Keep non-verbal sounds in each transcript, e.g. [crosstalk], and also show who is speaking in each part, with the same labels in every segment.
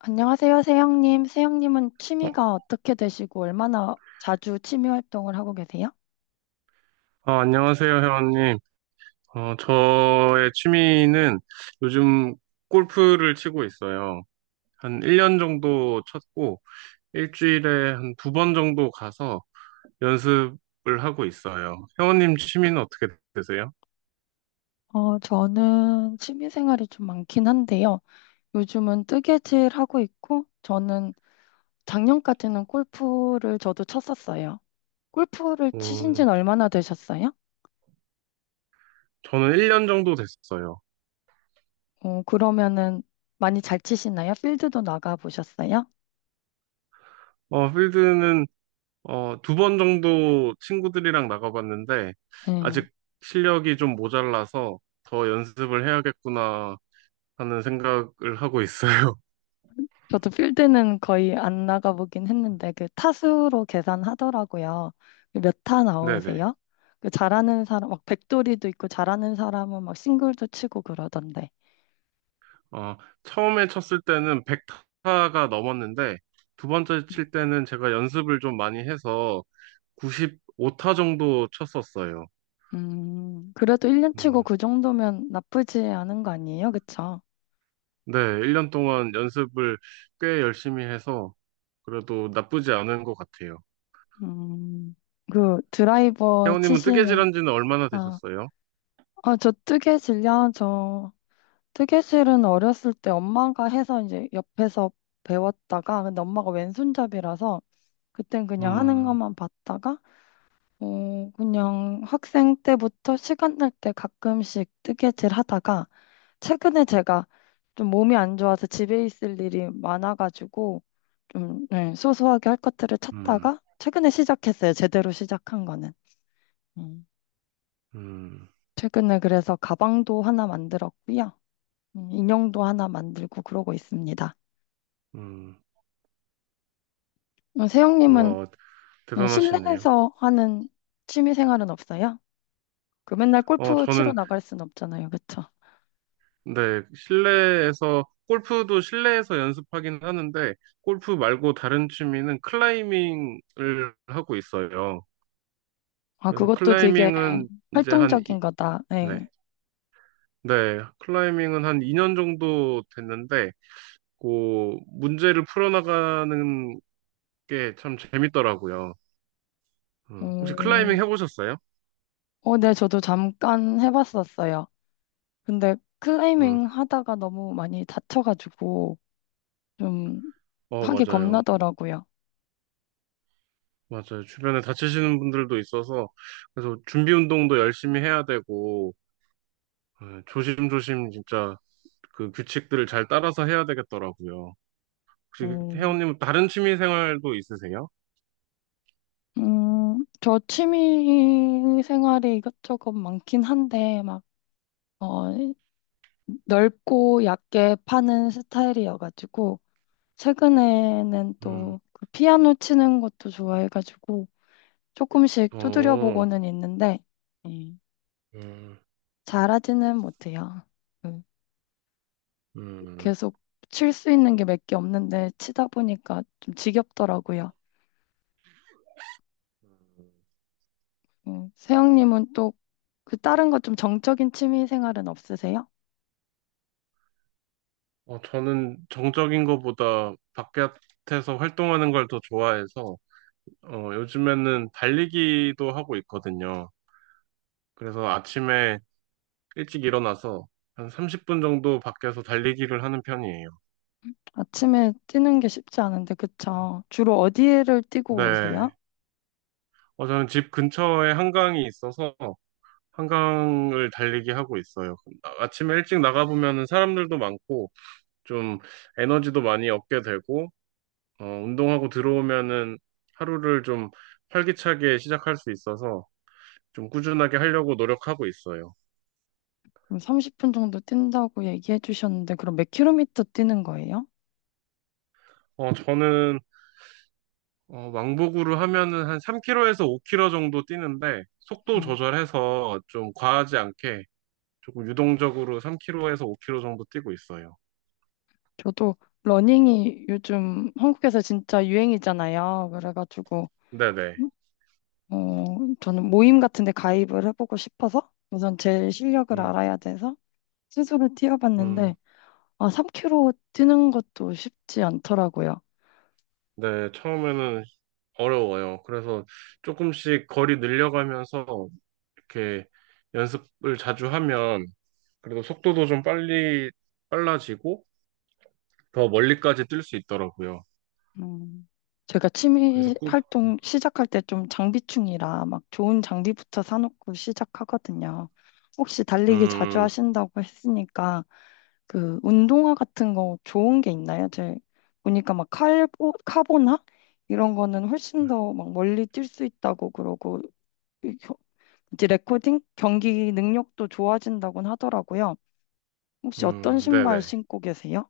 Speaker 1: 안녕하세요, 세영님. 세영님은
Speaker 2: 어,
Speaker 1: 취미가 어떻게 되시고 얼마나 자주 취미 활동을 하고 계세요?
Speaker 2: 안녕하세요, 회원님. 저의 취미는 요즘 골프를 치고 있어요. 한 1년 정도 쳤고, 일주일에 한 두 번 정도 가서 연습을 하고 있어요. 회원님 취미는 어떻게 되세요?
Speaker 1: 저는 취미 생활이 좀 많긴 한데요. 요즘은 뜨개질 하고 있고, 저는 작년까지는 골프를 저도 쳤었어요. 골프를 치신
Speaker 2: 음,
Speaker 1: 지는 얼마나 되셨어요?
Speaker 2: 저는 1년 정도 됐어요.
Speaker 1: 그러면은 많이 잘 치시나요? 필드도 나가 보셨어요?
Speaker 2: 필드는 두 번 정도 친구들이랑 나가봤는데, 아직 실력이 좀 모자라서 더 연습을 해야겠구나 하는 생각을 하고 있어요. [laughs]
Speaker 1: 저도 필드는 거의 안 나가보긴 했는데 그 타수로 계산하더라고요. 그 몇 타
Speaker 2: 네네.
Speaker 1: 나오세요? 그 잘하는 사람 막 백돌이도 있고 잘하는 사람은 막 싱글도 치고 그러던데.
Speaker 2: 어, 처음에 쳤을 때는 100타가 넘었는데, 두 번째
Speaker 1: 네.
Speaker 2: 칠 때는 제가 연습을 좀 많이 해서 95타 정도 쳤었어요.
Speaker 1: 그래도 1년 치고
Speaker 2: 음,
Speaker 1: 그 정도면 나쁘지 않은 거 아니에요? 그쵸?
Speaker 2: 네, 1년 동안 연습을 꽤 열심히 해서 그래도 나쁘지 않은 것 같아요.
Speaker 1: 음, 그 드라이버
Speaker 2: 혜원님은
Speaker 1: 치시면,
Speaker 2: 뜨개질한 지는 얼마나
Speaker 1: 아,
Speaker 2: 되셨어요?
Speaker 1: 저 뜨개질이요, 저 뜨개질은 어렸을 때 엄마가 해서 이제 옆에서 배웠다가, 근데 엄마가 왼손잡이라서 그땐 그냥 하는
Speaker 2: 음,
Speaker 1: 것만 봤다가, 그냥 학생 때부터 시간 날 때 가끔씩 뜨개질 하다가, 최근에 제가 좀 몸이 안 좋아서 집에 있을 일이 많아가지고, 좀, 네, 소소하게 할 것들을
Speaker 2: 음,
Speaker 1: 찾다가, 최근에 시작했어요. 제대로 시작한 거는. 음.
Speaker 2: 음,
Speaker 1: 최근에 그래서 가방도 하나 만들었고요. 인형도 하나 만들고 그러고 있습니다.
Speaker 2: 음.
Speaker 1: 어, 세영님은
Speaker 2: 와,
Speaker 1: 네,
Speaker 2: 대단하시네요.
Speaker 1: 실내에서 하는 취미 생활은 없어요? 그 맨날 골프 치러
Speaker 2: 저는
Speaker 1: 나갈 순 없잖아요, 그쵸?
Speaker 2: 네, 실내에서, 골프도 실내에서 연습하긴 하는데, 골프 말고 다른 취미는 클라이밍을 하고 있어요.
Speaker 1: 아,
Speaker 2: 그래서
Speaker 1: 그것도 되게
Speaker 2: 클라이밍은 이제 한, 이,
Speaker 1: 활동적인 거다. 네.
Speaker 2: 네, 네, 클라이밍은 한 2년 정도 됐는데, 문제를 풀어나가는 게 참 재밌더라고요. 혹시 클라이밍
Speaker 1: 음,
Speaker 2: 해보셨어요?
Speaker 1: 네, 저도 잠깐 해봤었어요. 근데
Speaker 2: 음,
Speaker 1: 클라이밍 하다가 너무 많이 다쳐가지고 좀 하기
Speaker 2: 맞아요.
Speaker 1: 겁나더라고요.
Speaker 2: 맞아요. 주변에 다치시는 분들도 있어서, 그래서 준비 운동도 열심히 해야 되고, 조심조심 진짜 그 규칙들을 잘 따라서 해야 되겠더라고요. 혹시
Speaker 1: 음,
Speaker 2: 혜원님 다른 취미 생활도 있으세요?
Speaker 1: 저 취미 생활이 이것저것 많긴 한데 막, 어, 넓고 얕게 파는 스타일이어가지고 최근에는
Speaker 2: 음,
Speaker 1: 또 그 피아노 치는 것도 좋아해가지고 조금씩 두드려
Speaker 2: 어,
Speaker 1: 보고는 있는데 음.
Speaker 2: 음,
Speaker 1: 잘하지는 못해요. 음,
Speaker 2: 음.
Speaker 1: 계속 칠 수 있는 게 몇 개 없는데 치다 보니까 좀 지겹더라고요. 세영님은 또 그 다른 거 좀 정적인 취미 생활은 없으세요?
Speaker 2: 저는 정적인 것보다 바깥에서 활동하는 걸 더 좋아해서 요즘에는 달리기도 하고 있거든요. 그래서 아침에 일찍 일어나서 한 30분 정도 밖에서 달리기를 하는 편이에요.
Speaker 1: 아침에 뛰는 게 쉽지 않은데 그쵸? 주로 어디를 뛰고 오세요?
Speaker 2: 네. 저는 집 근처에 한강이 있어서 한강을 달리기 하고 있어요. 아침에 일찍 나가보면 사람들도 많고, 좀 에너지도 많이 얻게 되고, 운동하고 들어오면은 하루를 좀 활기차게 시작할 수 있어서 좀 꾸준하게 하려고 노력하고 있어요.
Speaker 1: 그럼 30분 정도 뛴다고 얘기해 주셨는데 그럼 몇 킬로미터 뛰는 거예요?
Speaker 2: 저는 왕복으로 하면은 한 3km에서 5km 정도 뛰는데, 속도
Speaker 1: 네.
Speaker 2: 조절해서 좀 과하지 않게 조금 유동적으로 3km에서 5km 정도 뛰고 있어요.
Speaker 1: 저도 러닝이 요즘 한국에서 진짜 유행이잖아요. 그래가지고
Speaker 2: 네네.
Speaker 1: 어, 저는 모임 같은 데 가입을 해보고 싶어서 우선 제 실력을
Speaker 2: 음,
Speaker 1: 알아야 돼서 스스로 뛰어봤는데
Speaker 2: 음.
Speaker 1: 아, 3km 뛰는 것도 쉽지 않더라고요.
Speaker 2: 네, 처음에는 어려워요. 그래서 조금씩 거리 늘려가면서 이렇게 연습을 자주 하면 그래도 속도도 좀 빨리 빨라지고 더 멀리까지 뛸 수 있더라고요.
Speaker 1: 음, 제가
Speaker 2: 그래서
Speaker 1: 취미
Speaker 2: 꾸,
Speaker 1: 활동 시작할 때 좀 장비충이라 막 좋은 장비부터 사놓고 시작하거든요. 혹시 달리기 자주
Speaker 2: 음,
Speaker 1: 하신다고 했으니까 그 운동화 같은 거 좋은 게 있나요? 제 보니까 막 칼보, 카보나 이런 거는 훨씬 더 막 멀리 뛸 수 있다고 그러고 이제 레코딩 경기 능력도 좋아진다곤 하더라고요. 혹시 어떤 신발
Speaker 2: 네네.
Speaker 1: 신고 계세요?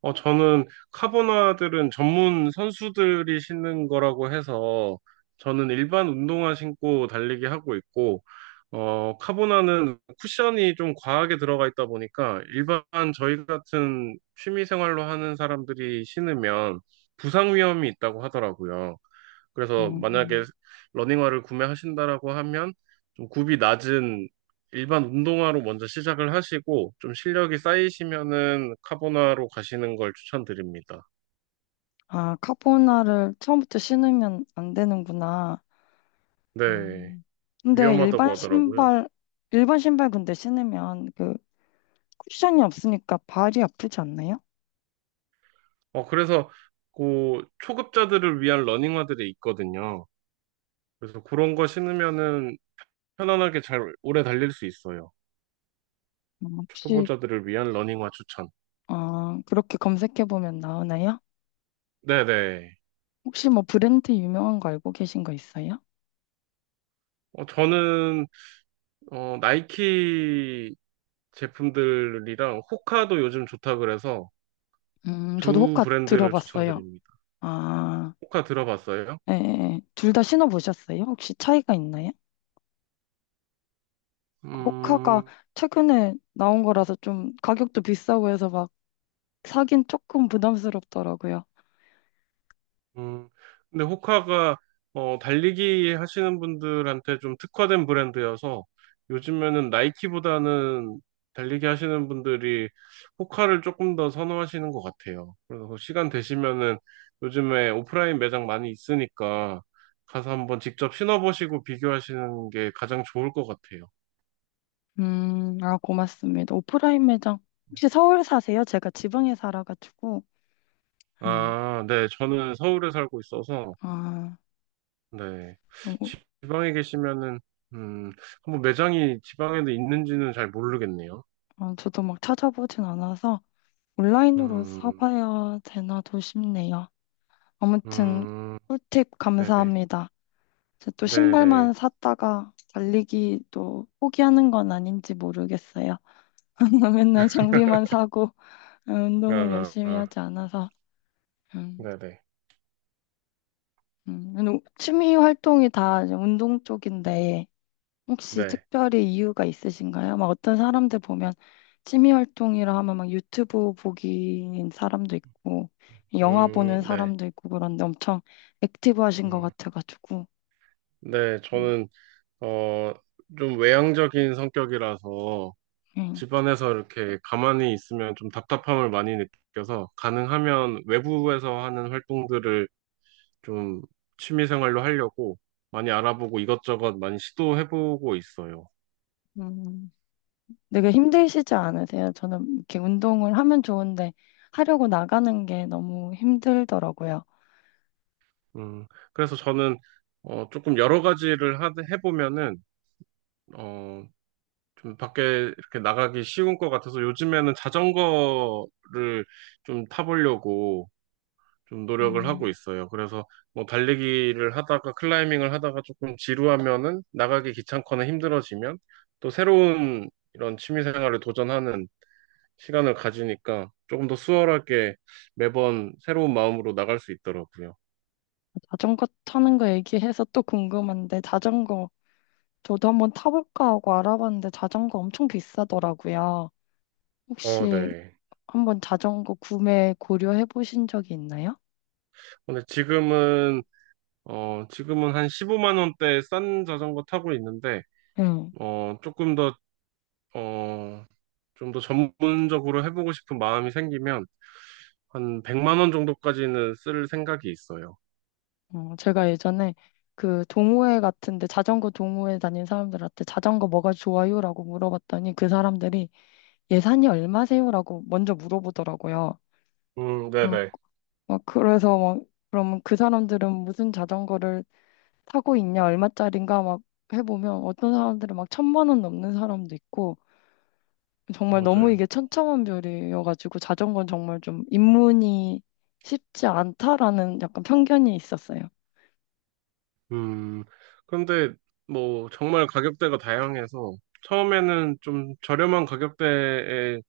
Speaker 2: 저는 카보나들은 전문 선수들이 신는 거라고 해서 저는 일반 운동화 신고 달리기 하고 있고, 카보나는 쿠션이 좀 과하게 들어가 있다 보니까 일반 저희 같은 취미 생활로 하는 사람들이 신으면 부상 위험이 있다고 하더라고요. 그래서 만약에
Speaker 1: 음.
Speaker 2: 러닝화를 구매하신다라고 하면 좀 굽이 낮은 일반 운동화로 먼저 시작을 하시고 좀 실력이 쌓이시면은 카보나로 가시는 걸 추천드립니다.
Speaker 1: 아, 카보나를 처음부터 신으면 안 되는구나.
Speaker 2: 네,
Speaker 1: 음. 근데
Speaker 2: 위험하다고
Speaker 1: 일반
Speaker 2: 하더라고요.
Speaker 1: 신발, 일반 신발 근데 신으면 그 쿠션이 없으니까 발이 아프지 않나요?
Speaker 2: 그래서 그 초급자들을 위한 러닝화들이 있거든요. 그래서 그런 거 신으면은 편안하게 잘 오래 달릴 수 있어요.
Speaker 1: 혹시
Speaker 2: 초보자들을 위한 러닝화 추천.
Speaker 1: 아, 그렇게 검색해보면 나오나요?
Speaker 2: 네네.
Speaker 1: 혹시 뭐 브랜드 유명한 거 알고 계신 거 있어요?
Speaker 2: 저는 나이키 제품들이랑 호카도 요즘 좋다 그래서
Speaker 1: 저도
Speaker 2: 두
Speaker 1: 호카
Speaker 2: 브랜드를
Speaker 1: 들어봤어요.
Speaker 2: 추천드립니다.
Speaker 1: 아,
Speaker 2: 호카 들어봤어요?
Speaker 1: 예, 예. 예. 둘 다 신어보셨어요? 혹시 차이가 있나요? 호카가
Speaker 2: 음,
Speaker 1: 최근에 나온 거라서 좀 가격도 비싸고 해서 막 사긴 조금 부담스럽더라고요.
Speaker 2: 음. 근데 호카가 달리기 하시는 분들한테 좀 특화된 브랜드여서 요즘에는 나이키보다는 달리기 하시는 분들이 호카를 조금 더 선호하시는 것 같아요. 그래서 시간 되시면은 요즘에 오프라인 매장 많이 있으니까 가서 한번 직접 신어보시고 비교하시는 게 가장 좋을 것 같아요.
Speaker 1: 아, 고맙습니다. 오프라인 매장. 혹시 서울 사세요? 제가 지방에 살아가지고. 음,
Speaker 2: 아, 네. 저는 서울에 살고 있어서,
Speaker 1: 아,
Speaker 2: 네.
Speaker 1: 너무-
Speaker 2: 지방에 계시면은, 음, 한번 매장이 지방에도 있는지는 잘 모르겠네요.
Speaker 1: 아, 저도 막 찾아보진 않아서. 온라인으로
Speaker 2: 음,
Speaker 1: 사봐야 되나도 싶네요. 아무튼
Speaker 2: 음,
Speaker 1: 꿀팁
Speaker 2: 네네.
Speaker 1: 감사합니다. 제또 신발만
Speaker 2: 네네.
Speaker 1: 샀다가 달리기도 포기하는 건 아닌지 모르겠어요. [laughs] 맨날 장비만 사고
Speaker 2: 어,
Speaker 1: 운동을
Speaker 2: 어,
Speaker 1: 열심히
Speaker 2: 어,
Speaker 1: 하지 않아서 음,
Speaker 2: 네네.
Speaker 1: 운동- 취미 활동이 다 이제 운동 쪽인데 혹시
Speaker 2: 네.
Speaker 1: 특별히 이유가 있으신가요? 막 어떤 사람들 보면 취미 활동이라 하면 막 유튜브 보기인 사람도 있고 영화 보는
Speaker 2: 네.
Speaker 1: 사람도 있고 그런데 엄청 액티브하신 것
Speaker 2: 음,
Speaker 1: 같아가지고
Speaker 2: 네.
Speaker 1: 음,
Speaker 2: 저는, 어, 좀 외향적인 성격이라서,
Speaker 1: 음.
Speaker 2: 집안에서 이렇게 가만히 있으면 좀 답답함을 많이 느껴서, 가능하면 외부에서 하는 활동들을 좀 취미 생활로 하려고 많이 알아보고 이것저것 많이 시도해보고 있어요.
Speaker 1: 음, 되게 힘드시지 않으세요? 저는 이렇게 운동을 하면 좋은데 하려고 나가는 게 너무 힘들더라고요.
Speaker 2: 음, 그래서 저는 조금 여러 가지를 해보면은 어, 좀 밖에 이렇게 나가기 쉬운 것 같아서 요즘에는 자전거를 좀 타보려고 좀 노력을 하고
Speaker 1: 음.
Speaker 2: 있어요. 그래서 뭐 달리기를 하다가 클라이밍을 하다가 조금 지루하면은 나가기 귀찮거나 힘들어지면 또 새로운 이런 취미 생활을 도전하는 시간을 가지니까 조금 더 수월하게 매번 새로운 마음으로 나갈 수 있더라고요.
Speaker 1: 자전거 타는 거 얘기해서 또 궁금한데 자전거 저도 한번 타볼까 하고 알아봤는데 자전거 엄청 비싸더라고요.
Speaker 2: 어,
Speaker 1: 혹시
Speaker 2: 네.
Speaker 1: 한번 자전거 구매 고려해 보신 적이 있나요?
Speaker 2: 근데 지금은 한 15만 원대 싼 자전거 타고 있는데,
Speaker 1: 응.
Speaker 2: 어, 조금 더, 어, 좀 더 전문적으로 해보고 싶은 마음이 생기면 한 100만 원 정도까지는 쓸 생각이 있어요.
Speaker 1: 제가 예전에 그 동호회 같은데 자전거 동호회 다닌 사람들한테 자전거 뭐가 좋아요라고 물어봤더니 그 사람들이 예산이 얼마세요라고 먼저 물어보더라고요. 어,
Speaker 2: 네네.
Speaker 1: 막 그래서 막 그러면 그 사람들은 무슨 자전거를 타고 있냐 얼마짜린가 막 해보면 어떤 사람들은 막 1,000만 원 넘는 사람도 있고 정말 너무
Speaker 2: 맞아요.
Speaker 1: 이게 천차만별이어가지고 자전거는 정말 좀 입문이 쉽지 않다라는 약간 편견이 있었어요.
Speaker 2: 음, 근데 뭐 정말 가격대가 다양해서 처음에는 좀 저렴한 가격대에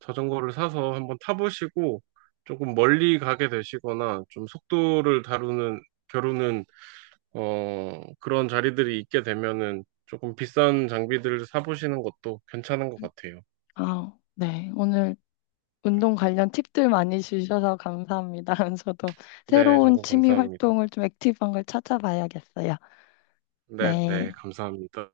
Speaker 2: 자전거를 사서 한번 타보시고 조금 멀리 가게 되시거나 좀 속도를 다루는 겨루는 그런 자리들이 있게 되면은 조금 비싼 장비들을 사보시는 것도 괜찮은 것 같아요.
Speaker 1: 아, 네. 오늘 운동 관련 팁들 많이 주셔서 감사합니다. [laughs] 저도
Speaker 2: 네,
Speaker 1: 새로운
Speaker 2: 저도
Speaker 1: 취미
Speaker 2: 감사합니다.
Speaker 1: 활동을 좀 액티브한 걸 찾아봐야겠어요.
Speaker 2: 네, 네,
Speaker 1: 네.
Speaker 2: 감사합니다.